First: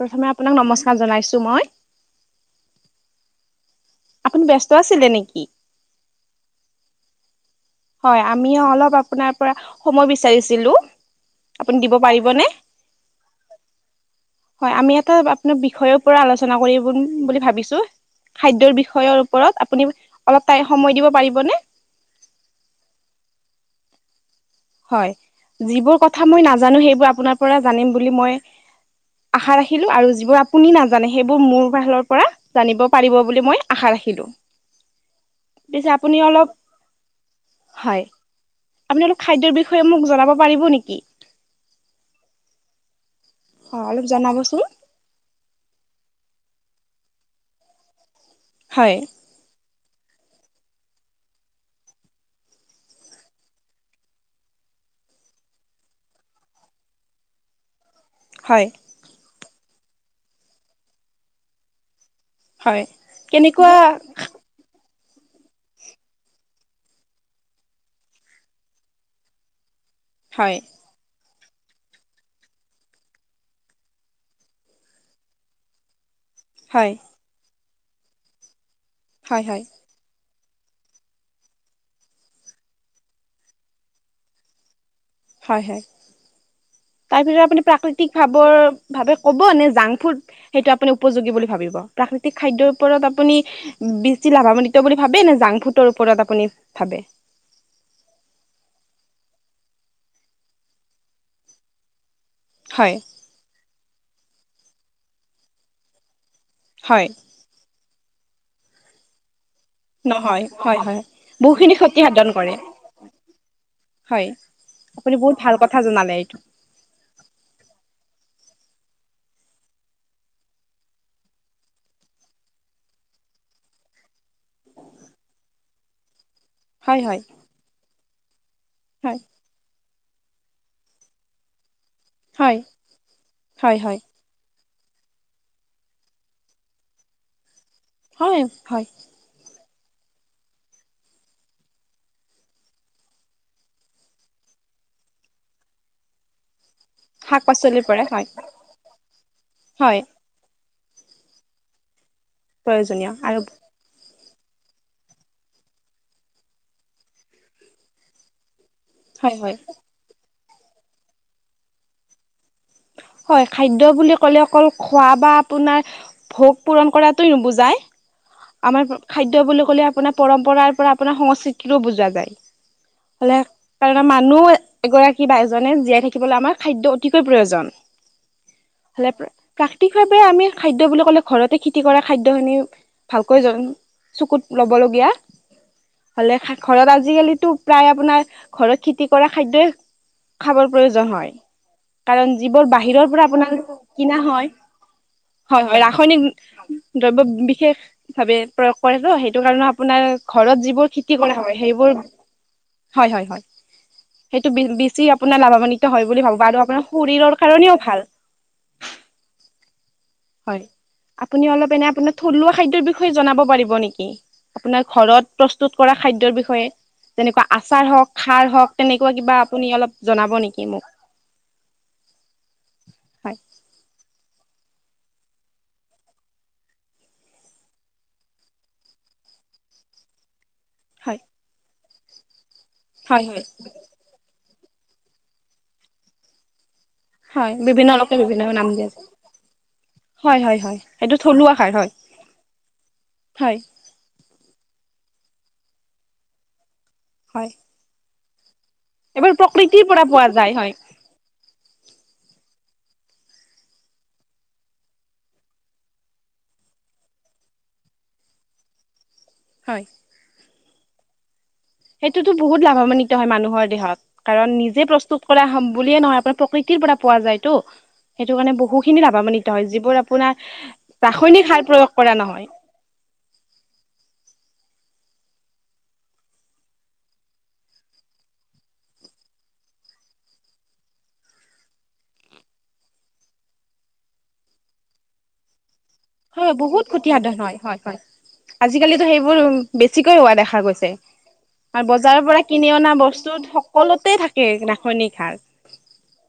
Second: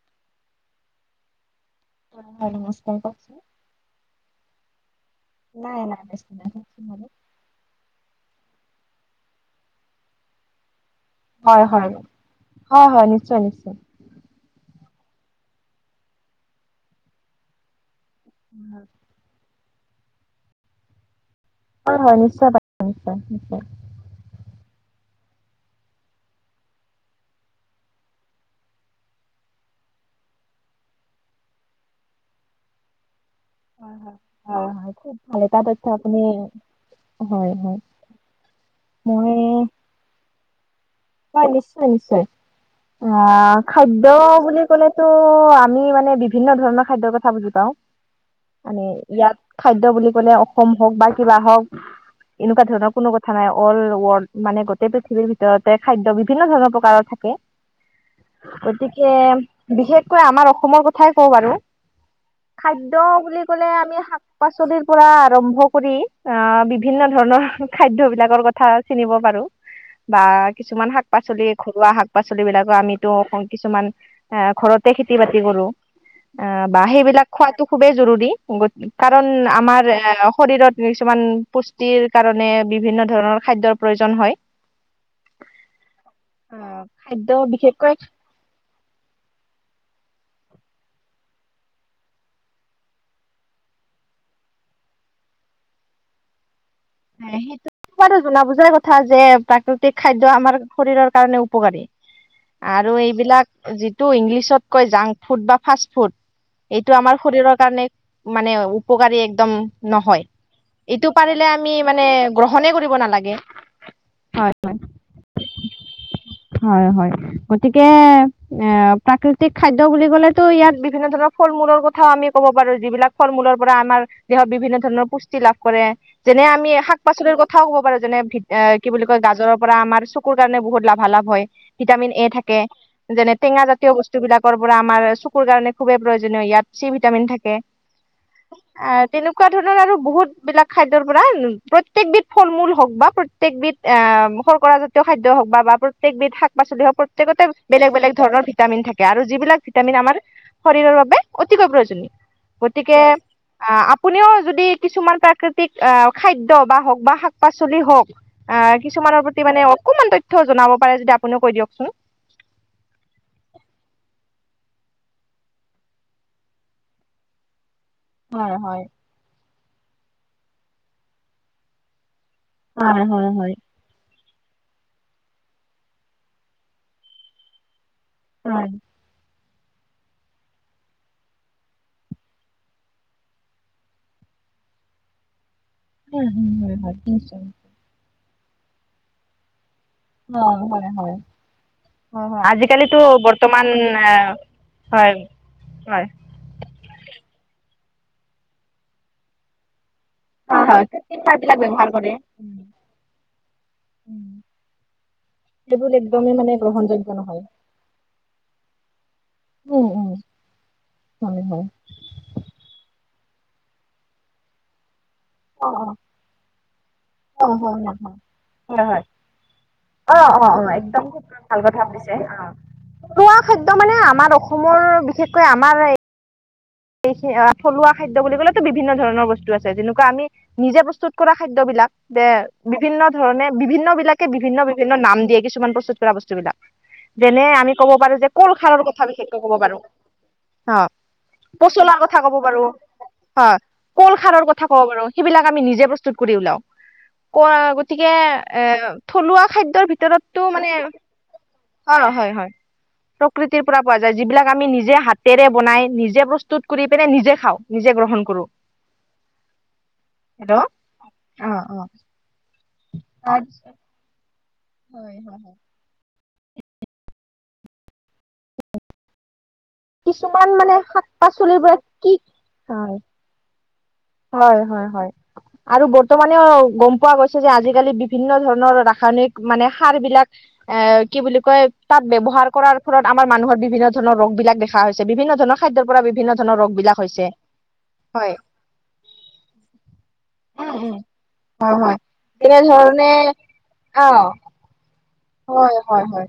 প্ৰথমে আপোনাক নমস্কাৰ জনাইছো মই। হয়-হয়, নমস্কাৰ। কওকচোন? আপুনি ব্যস্ত আছিলে নেকি? নাই-নাই [unintelligible] হয়, আমি অলপ আপোনাৰ পৰা সময় বিচাৰিছিলো? আপুনি হয়-হয়, দিব পাৰিবনে? হয়-হয় নিশ্চয়-নিশ্চয়। হয়, আমি এটা আপোনাৰ বিষয় পৰা আলোচনা কৰি বুলি ভাবিছো। খাদ্যৰ হয় বিষয়ৰ ওপৰত, আপুনি অলপ টাই-সময় দিব পাৰিবনে? হয়-হয়, নিশ্চয় [unintelligible] হয়, যিবোৰ কথা মই নাজানো সেইবোৰ আপোনাৰ পৰা জানিম বুলি মই আশা ৰাখিলো আৰু যিবোৰ আপুনি নাজানে সেইবোৰ মোৰ ফালৰ পৰা জানিব পাৰিব বুলি মই আশা হয় হয় ৰাখিলোঁ, হয় হয় খুব ভাল এটা তথ্য পিছে আপুনি অলপ হয়। আপোনালোক মই খাদ্যৰ বিষয়ে মোক জনাব পাৰিব নিকি? হয় নিশ্চয় নিশ্চয়, আহ অ খাদ্য অলপ জনাবচোন বুলি ক'লে টো আমি মানে বিভিন্ন ধৰণৰ খাদ্যৰ কথা বুজি পাও মানে হয়। ইয়াত খাদ্য বুলি ক'লে অসম হওক বা কিবা হওক এনেকুৱা ধৰণৰ কোনো কথা নাই, অল ৱৰ্ল্ড মানে গোটেই পৃথিৱীৰ ভিতৰত তে খাদ্য বিভিন্ন ধৰণৰ প্ৰকাৰৰ থাকে হয় গতি কে বিশেষকৈ আমাৰ অসমৰ কথাই কওঁ বাৰু। হয় খাদ্য বুলি ক'লে কেনেকুৱা আমি শা পাচলিৰ পৰা আৰম্ভ কৰি আহ বিভিন্ন ধৰণৰ খাদ্যবিলাকৰ কথা চিনিব পাৰো। [inaudible] বা কিছুমান শাক - পাচলি, ঘৰুৱা শাক - পাচলিবিলাকৰ আমিতো অকন কিছুমান এ, ঘৰতে খেতি - বাতি কৰো। আ বা হয় সেইবিলাক খোৱাতো খুবেই জৰুৰী গতি কাৰণ হয় হয় আমাৰ এ অ শৰীৰত কিছুমান পুষ্টিৰ কাৰণে বিভিন্ন ধৰণৰ খাদ্যৰ প্ৰয়োজন হয় হয় হয় আহ তাৰ খাদ্য ভিতৰত আপুনি বিশেষকৈ প্ৰাকৃতিক ভাৱৰ ভাৱে ক'ব নে জাংক ফুড সেইটো আপুনি উপযোগী বুলি ভাবিব? প্ৰাকৃতিক খাদ্যৰ ওপৰত আপুনি বিছি লাভাৱান্বিত বুলি ভাবে নে জাংফুডৰ ওপৰত আপুনি ভাবে? আ সেইটো [unintelligible] জনা বুজাৰ কথা যে প্ৰাকৃতিক খাদ্য আমাৰ শৰীৰৰ কাৰণে উপকাৰী। [inaudible] আৰু এইবিলাক যিটো ইংলিছত কয় জাংক ফুড বা ফাষ্ট ফুড এইটো হয় আমাৰ শৰীৰৰ কাৰণে মানে উপকাৰী একদম নহয় হয় হয় এইটো পাৰিলে আ মি বহুখিনি ক্ষতি মানে সাধন কৰে গ্ৰহনে কৰিব নালাগে, হয় আপুনি বহুত ভাল কথা জনালে এইটো হয়। হয় হয় গতিকে এ প্ৰাকৃতিক খাদ্য বুলি ক'লেতো ইয়াত বিভিন্ন ধৰণৰ ফল - মূলৰ কথাও আমি ক'ব পাৰো যিবিলাক ফল - মূলৰ পৰা আমাৰ দেহত বিভিন্ন ধৰণৰ পুষ্টি লাভ কৰে। যেনে আমি শাক হয় - হয় পাচলিৰ কথাও ক'ব পাৰো, যেনে ভীত এ কি বুলি হয় কয় গাজৰৰ পৰা আমাৰ চ কুৰ কাৰণে বহুত লাভালাভ হয়, ভিটামিন এ হয় থাকে যেনে টেঙা হয় জাতীয় হয় বস তোবিলাকৰ পৰা আমাৰ চকুৰ কাৰণে খুবেই প্ৰয়োজনীয় ইয়াত চি ভিটামিন থাকে। হয় হয় আ তেনেকুৱা ধৰণৰ আৰু বহুতবিলাক খাদ দ্যৰ পৰা ওম প্ৰত্যেকবিধ ফল মূল হওক বা প্ৰত্যেকবিধ আহ শৰ্কৰাজাতীয় খাদ্য হওক বা প্ৰ ত্যেকবিধ শাক - পাচলি হওক, শাক প্ৰত্যেকতে পাচলিৰ বেলেগ পৰাই বেলেগ হয় ধৰণৰ ভিটামিন থাকে আৰু যিবিলাক ভিটামিন হয় আমাৰ শৰীৰৰ বাবে অতিকৈ প্ৰয়োজনীয় গতিকে প্ৰয়োজনীয় আৰু আহ আপ পুনেও যদি কিছুমান প্ৰাকৃতিক আহ খাদ্য বা হওক বা শাক - পাচলি হওক আহ কিছুমানৰ হয় প্ৰতি হয় মানে অকমান তথ্যও জনাব পাৰে যেতিয়া আপুনিও কৈ দিয়কচোন? হয়, খাদ্য বুলি ক'লে অকল খোৱা বা আপোনাৰ ভোগ পূৰণ কৰাটোৱে নুবুজায় আমাৰ পা খাদ্য বুলি ক'লে আপোনাৰ পৰম্পৰাৰ পৰা আপোনাৰ সংস্কৃতিৰো বুজোৱা যায়। হয় হয় হয়। কাৰনে মানুহ এগৰাকী বা এজনে জীয়াই থাকিবলৈ আমাৰ খাদ্য অতিকৈ প্ৰয়োজন। হয়। হলে প্ৰা প্ৰাকৃতিকভাৱে আমি খাদ্য বুলি ক'লে ঘৰতে খেতি কৰা খাদ্যখিনি ভালকৈ চকুত ল'বলগীয়া হ'লে হয় হয় ঘৰত নিশ্চয় আজিকালিতো প্ৰায় আপোনাৰ ঘৰত খেতি কৰা খাদ্যই খাবৰ প্ৰয়োজন হয় কাৰণ যিবোৰ আজিকালিতো বাহিৰৰ পৰা বৰ্তমান আপোনালোকে কিনা আহ হয় হয়। হয় হয় ৰাসায়নিক দ্ৰব্য বিশেষ ভাৱে প্ৰয়োগ কৰে তো সেইটো কাৰণে আপোনাৰ ঘৰত হয় যিবোৰ খেতি কৰা হয়, সেইবোৰ, হয়, হয়, হয়। সেইটো বেছি আপোনাৰ সেইবোৰ লাভান্বিত হয় বুলি একদমেই ভাবো, মানে আৰু আপোনাৰ গ্ৰহণযোগ্য নহয়। শৰীৰৰ কাৰণেও ভাল। উম উম হয়, হয় আপুনি হয়। অলপ এনে আপোনাৰ থলুৱা খাদ্যৰ টো জনাব পাৰিব নেকি? আপোনাৰ ঘৰত প্ৰস্তুত কৰা খাদ্যৰ বিষয়ে। যেনেকুৱা অ' হয় আচাৰ হওঁক, নহয় খাৰ হওঁক, তেনেকুৱা কিবা আপুনি অলপ অ' জনাব অ' নেকি অ' মোক? একদম খুব ভাল কথা সুধিছে, হয় খোৱা খাদ্য মানে আমাৰ অসমৰ বিশেষকৈ আমাৰ এইখিনি, থলুৱা খাদ্য বুলি কলেতো বিভিন্ন ধৰণৰ বস্তু আছে, যেনেকুৱা আমি নিজে হয় প্ৰস্তুত কৰা খাদ্যবিলাক। দে বিভিন্ন হয় হয় ধৰণে, বিভিন্ন বিলাকে বিভিন্ন বিভিন্ন নাম দিয়ে, কিছুমান প্ৰস্তুত কৰা বস্তু বিলাক। যেনে হয় আমি ক'ব বিভিন্ন লোকে পাৰো যে, বিভিন্ন কল নাম খাৰৰ দিয়া যায় কথা বিশেষকৈ কব পাৰো, হয় হয় হয় অহ। সেইটো থলুৱা সাৰ হয় পচলাৰ কথা ক'ব পাৰো, হয়। কলখাৰৰ কথা ক'ব পাৰোঁ, সেইবিলাক আমি নিজেই প্ৰস্তুত কৰি ওলাও। হয় ক গতিকে এ এইবোৰ থলুৱা প্ৰকৃতিৰ খাদ্যৰ পৰা পোৱা ভিতৰতটো যায় হয় মানে, অ', হয় হয়। প্ৰকৃতিৰ পৰা পোৱা যায়, যিবিলাক আমি নিজে হাতেৰে বনাই নিজ নিজে প্ৰস্তুত কৰি পিনে, নিজে খাওঁ, নিজে গ্ৰহণ কৰো। হয়। হেল্ল' অ' অ' সেইটোতো বহুত লাভান্বিত হয় মানুহৰ তাৰপিছত দেহত কাৰণ নিজে হয় প্ৰস্তুত কৰা বুলিয়ে নহয় আপোনাৰ প্ৰকৃতিৰ পৰা পোৱা যায়তো সেইটো কাৰণে বহু খিনি লাভান্বিত হয় বোৰ আপোনাৰ, কিছুমান মানে শাক ৰাসায়নিক পাচলিৰ সাৰ পৰা প্ৰয়োগ কি কৰা নহয়। হয়। হয়, হয়, হয়। আৰু বৰ্তমানেও গম পোৱা গৈছে যে, আজিকালি বিভিন্ন ধৰণৰ ৰাসায়নিক মানে সাৰ বিলাক এ কি বুলি কয়, তাত ব্যৱহাৰ কৰাৰ ফলত আমাৰ মানুহৰ বিভিন্ন ধৰণৰ ৰোগ বিলাক দেখা হৈছে, বিভিন্ন ধৰণৰ খাদ্যৰ পৰা বিভিন্ন হয় ধৰণৰ ৰোগ বহুত বিলাক ক্ষতি হৈছে, সাধন হয় হয় হয়। আজিকালিতো সেইবোৰ বেছিকৈ হোৱা দেখা দেখা গৈছে, হয় আৰু হয়। বজাৰৰ পৰা কিনি অনা তেনেধৰণে বস্তুত সকলোতেই অ'। থাকে এইবিলাক ৰাসায়নিক সাৰ। হয়, হয়, হয়।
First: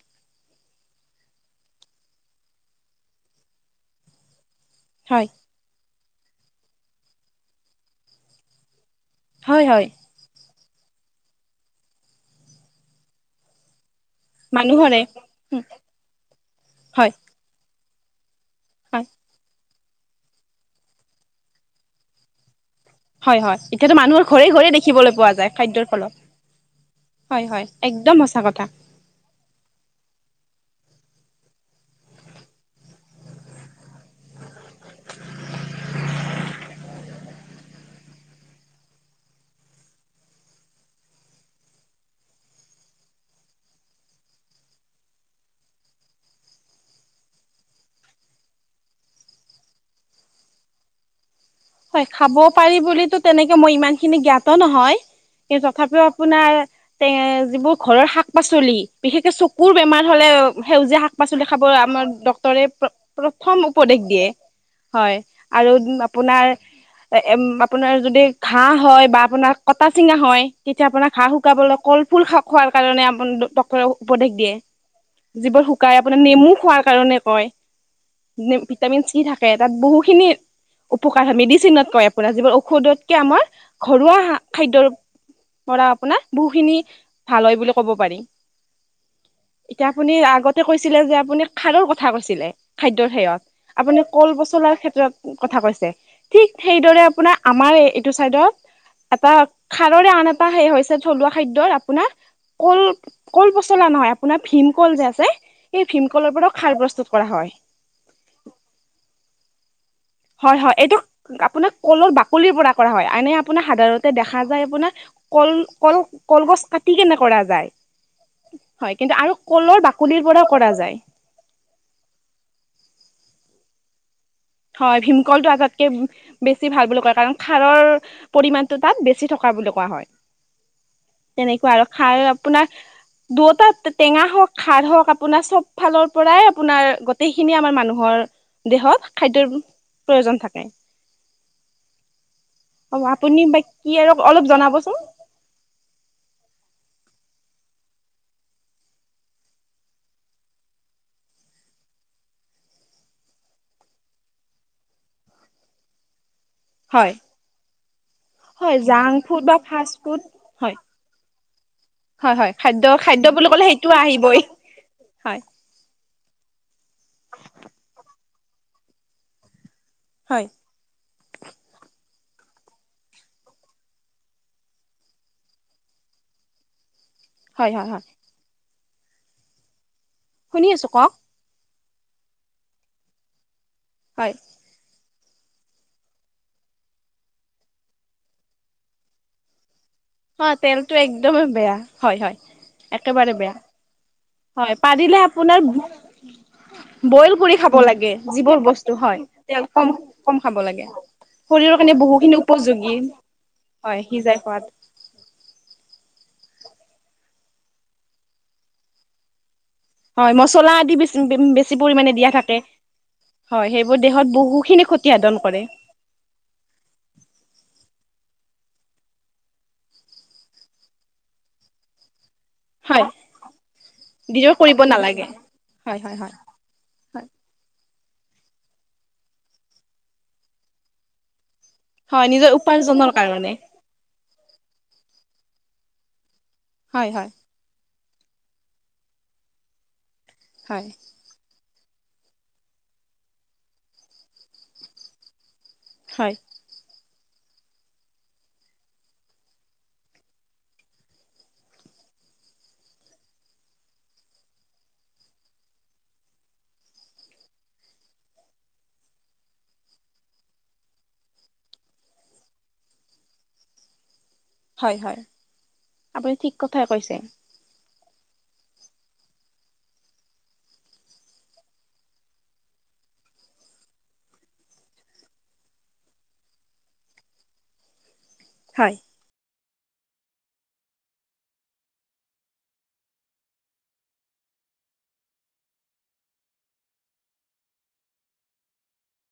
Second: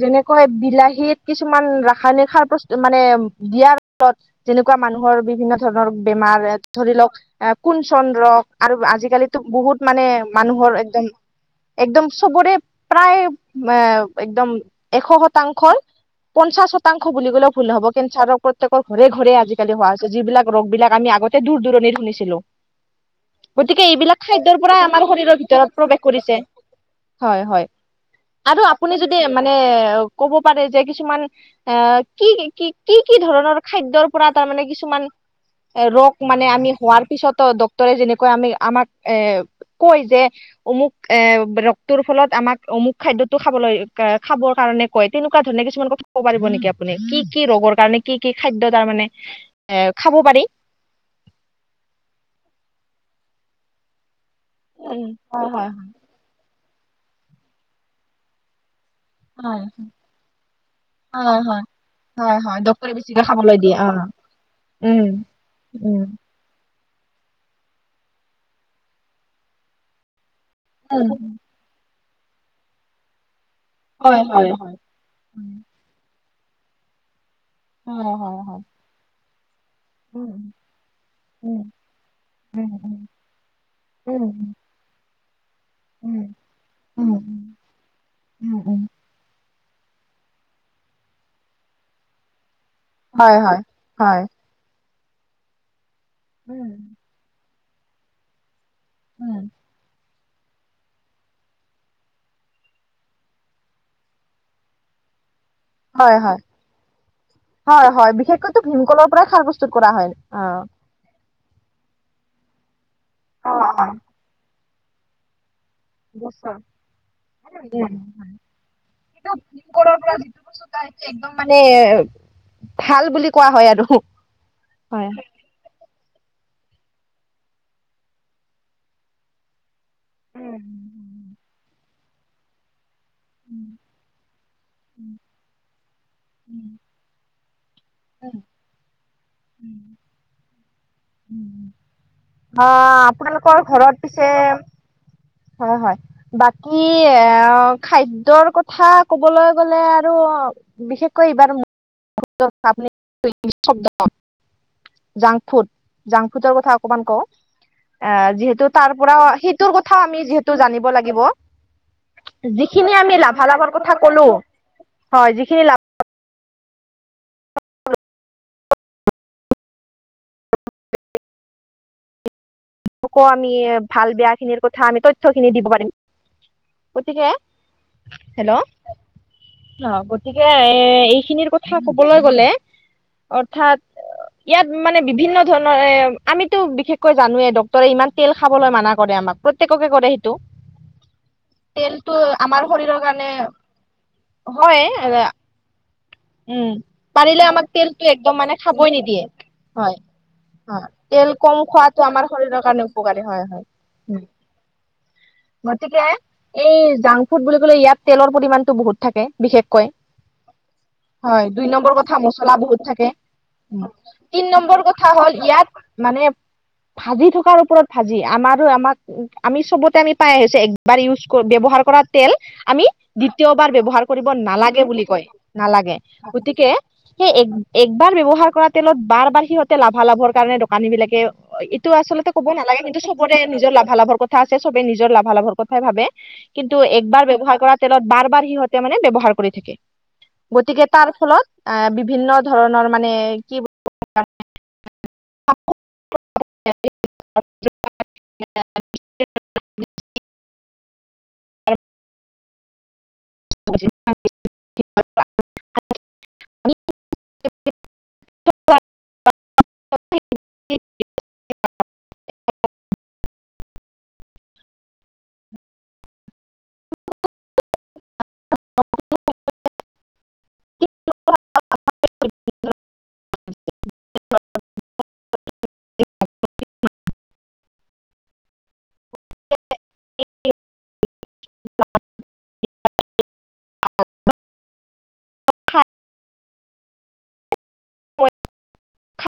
যেনেকৈ বিলাহীত কিছুমান ৰাসায়নিক সাৰ প্ৰস্তু মানে দিয়াৰ তত যেনেকুৱা মানুহৰ হয় বিভিন্ন ধৰণৰ বেমাৰ, ধৰি লওক কুঞ্চদ্ৰ' আৰু আজিকালি ত হয় হয় বহুত মানে মানুহৰ একদম, একদম চবৰে প্ৰায় মা একদম মানুহৰে এশ উম, শতাংশই পঞ্চাশ শতাংশ হয় বুলি ক'লেও ভুল নহব, কেঞ্চাৰৰ প্ৰত্যেকৰ হয় ঘৰে ঘৰে আজিকালি হোৱা হৈছে, যিবিলাক ৰোগ বিলাক আমি আগতে দূৰ দূৰণিত শুনিছিলো। হয় হয় গতিকে এতিয়াতো এইবিলাক মানুহৰ ঘৰে খাদ্যৰ ঘৰে পৰাই আমাৰ দেখিবলৈ পোৱা শৰীৰৰ যায় ভিতৰত খাদ্যৰ প্ৰৱেশ ফলত কৰিছে, হয় হয়। একদম সঁচা। আৰু কথা আপুনি যদি মানে ক'ব পাৰে যে, কিছুমান অহ, কি কি, কি কি ধৰণৰ খাদ্যৰ পৰা তাৰমানে কিছুমান ৰোগ মানে আমি হোৱাৰ পিছতো, ডক্তৰে যেনেকৈ আমি আমাক এ কয় যে, অমুক এ ৰোগটোৰ ফলত আমাক অমুক খাদ্যটো খাবলৈ খাবৰ কাৰণে কয়, তেনেকুৱা ধৰণে কিছুমান কথা ক'ব পাৰিব নেকি আপুনি? কি কি ৰোগৰ কাৰণে কি কি খাদ্য তাৰ মানে এ খাব পাৰি? হয়, খাব পাৰি বুলিটো তেনেকে মই ইমান খিনি জ্ঞাত ত নহয়, হয় কিন্তু হয় তথাপিও আপোনাৰ তে যিবোৰ ঘৰৰ শাক পাচলি বিশেষকৈ হয় চকুৰ বেমাৰ হ'লে, সেউজীয়া শাক হয় পাচলি হয় খাব আমাৰ হয় হয় ডক্তৰে বেছিকে খাবলৈ প্ৰথম অ উপদেশ দিয়ে, উম হয়, আৰু উম আপোনাৰ এ আপোনাৰ যদি ঘাঁ হয় বা আপোনাৰ কটা চিঙা হয়। তেতিয়া আপোনাৰ উম ঘাঁ শুকাবলৈ কল ফুল খা খোৱাৰ কাৰণে আপোনাৰ ডক্তৰে হয় উপদেশ হয় দিয়ে। হয় যিবোৰ শুকাই, আপোনাৰ নেমু খোৱাৰ কাৰণে কয় হয় হয় নেম হয় ভিটামিন চি থাকে, তাত বহুখিনি উম উপ মেডিচিনকৈ আপোনাৰ, ঔষধতকৈ আমাৰ ঘৰুৱা উম হা খাদ্যৰ আৰু উম আপোনাৰ, বহুখিনি উম উম ভাল হয় বুলি ক'ব পাৰি। উম উম এতিয়া আপুনি আগতে কৈছিলে যে, আপুনি খাৰৰ কথা কৈছিলে। খাদ্যৰ হয় সেয়ত হয় আপুনি হয় কল-পচলাৰ ক্ষেত্ৰত কথা কৈছে। ঠিক উম সেইদৰে আপোনাৰ, আমাৰ এইটো চাইডৰ এটা উম খাৰৰে আন এটা সেই হৈছে, থলুৱা খাদ্যৰ আপোনাৰ। কল, কল-পচলা নহয়, আপোনাৰ ভীমকল যে আছে- এই হয় হয় ভীমকলৰ পৰাও খাৰ প্ৰস্তুত কৰা হয়। হয় হয়। বিশেষকৈতো ভীমকলৰ পৰাই খাৰ প্ৰস্তুত কৰা হয়। হয় আহ হয়। এইটো আপোনাৰ কলৰ বাকলিৰ পৰা কৰা হয়। এনে আপোনাৰ সাধাৰণতে দেখা যায় আপোনাৰ- কল, কল, কলগছ কাটি কেনে কৰা যায়। ভীমকলৰ হয়। কিন্তু আৰু কলৰ বাকলিৰ পৰাও কৰা যায়। একদম মানে, ভাল বুলি কোৱা হয় আৰু। হয়, ভীমকলটো আটাত কে বেছি ভাল বুলি কয় কাৰণ খাৰৰ পৰিমাণটো তাত বেছি থকা বুলি কোৱা হয়। তেনেকুৱা আৰু, খাৰ আপোনাক দুয়টাত টেঙা হওক খাৰ হওক, আপোনাৰ চব ফালৰ পৰাই আপোনাৰ গোটেই খিনি আমাৰ মানুহ হৰ দেহত খাদ্যৰ প্ৰয়োজন থাকে। হ'ব অ', আপুনি বা আপোনালোকৰ কি ঘৰত আৰু পিছে অলপ জনাবচোন হয় হয়। বাকী, এ' খাদ্যৰ কথা কবলৈ গ'লে আৰু‌ অ' বিশেষকৈ এইবাৰ [unintelligible] জাংক ফুত। জাংক ফুতৰ কথা অকমান হয় কওঁ। আ' যিহেতু হয় তাৰ জাংক পৰাও, ফুড বা সেইটোৰ ফাষ্ট কথাও ফুড আমি যিহেতু হয় জানিব লাগিব- হয় হয় খাদ্য যিখিনি আমি খাদ্য বুলি ক'লে লাভালাভৰ সেইটো কথা ক'লোঁ, আহিবই হয়। যিখিনি লভ হয়। ক আমি ভাল-বেয়াখিনিৰ কথা আমি, তথ্যখিনি দিব পাৰিম। গতিকে হয় হয় হয়। হেল্ল'। অহ, গতিকে শুনি আছো এ' কওক এইখিনিৰ কথ থা, কবলৈ গ'লে, অৰ্থাৎ হয়। ইয়াত মানে বিভিন্ন ধৰণৰ এই, আমিতো বিশেষকৈ জানোৱে ডক ত' ইমান তেল খাবলৈ মানা কৰে আমাক। প্ৰত্যেককে কৰে সে অহ, তেলটো একদমে বেয়া। হয় হয়, আমাৰ শৰীৰৰ কাৰণে একেবাৰে বেয়া। হয়, পাৰিলে আপোনাৰ বো উম বইল পাৰিলে কৰি আমাক খাব তেলটো লাগে, একদম মানে যিবোৰ খাবই বস্তু নিদিয়ে হয়। তেল কম, হয় কম খাব হয় লাগে। তেল কম শৰীৰৰ কাৰণে খোৱাটো আমাৰ বহুখিনি শৰীৰৰ কাৰণে উপযোগী উপকাৰী। হয় হয়। উম। সিজাই খোৱাত গতিকে-। এই জাংক ফুড বুলি ক'লে, ইয়াত তেলৰ পৰিমণটো বহুত থাকে বিশেষকৈ। হয় মছলা আদি বেছি হয়, দুই বেছি নম্বৰ পৰিমাণে কথা- দিয়া মচলা থাকে বহুত থাকে। হয় উম, সেইবোৰ দেহত তিন বহুখিনি নম্বৰ ক্ষতি কথা সাধন কৰে হ'ল-ইয়াত মানে -। ভাজি থকাৰ ওপৰত ভাজি। আমাৰো আমাক-। উম, আমি চবতে আমি পাই আহিছোঁ। একবাৰ ইউজ, ব্যৱহাৰ কৰাত-। তেল আমি হয় দ্বিতীয়বাৰ ব্যৱহাৰ কৰিব নালাগে বুলি কয়। নালাগে। হয় হয় হয় গতিকে-। হয় সেই এক একবাৰ ব্যৱহাৰ কৰা তেলত বাৰ বাৰ সিহঁতে, লাভালাভৰ কাৰণে দোকানীবিলাকে-। টো হয় আচলতে ক'ব নিজৰ নালাগে। কিন্তু উপাৰ্জনৰ চবৰে কাৰণে নিজৰ লাভালাভৰ কথা আছে, চবে নিজৰ লাভালাভৰ কথাই ভাবে। কিন্তু হয় একবাৰ হয় ব্যৱহাৰ কৰা তেলত বাৰ বাৰ, সিহঁতে মানে ব্যৱহাৰ কৰি থাকে। গতিকে হয় তাৰ ফলত আ' বিভিন্ন ধৰণৰ মানে কি-। [unintelligible] [unintelligible] হয়। [unintelligible] [unintelligible] [unintelligible] [unintelligible] [unintelligible] [inaudible] [unintelligible] [unintelligible] [unintelligible] [unintelligible] [unintelligible] [unintelligible] [unintelligible] [unintelligible] [unintelligible] [unintelligible] [unintelligible] [inaudible] হয় হয়। আপুনি ঠিক কথাই কৈছে। অ [unintelligible] [unintelligible] হয়। এক [unintelligible] ম [unintelligible]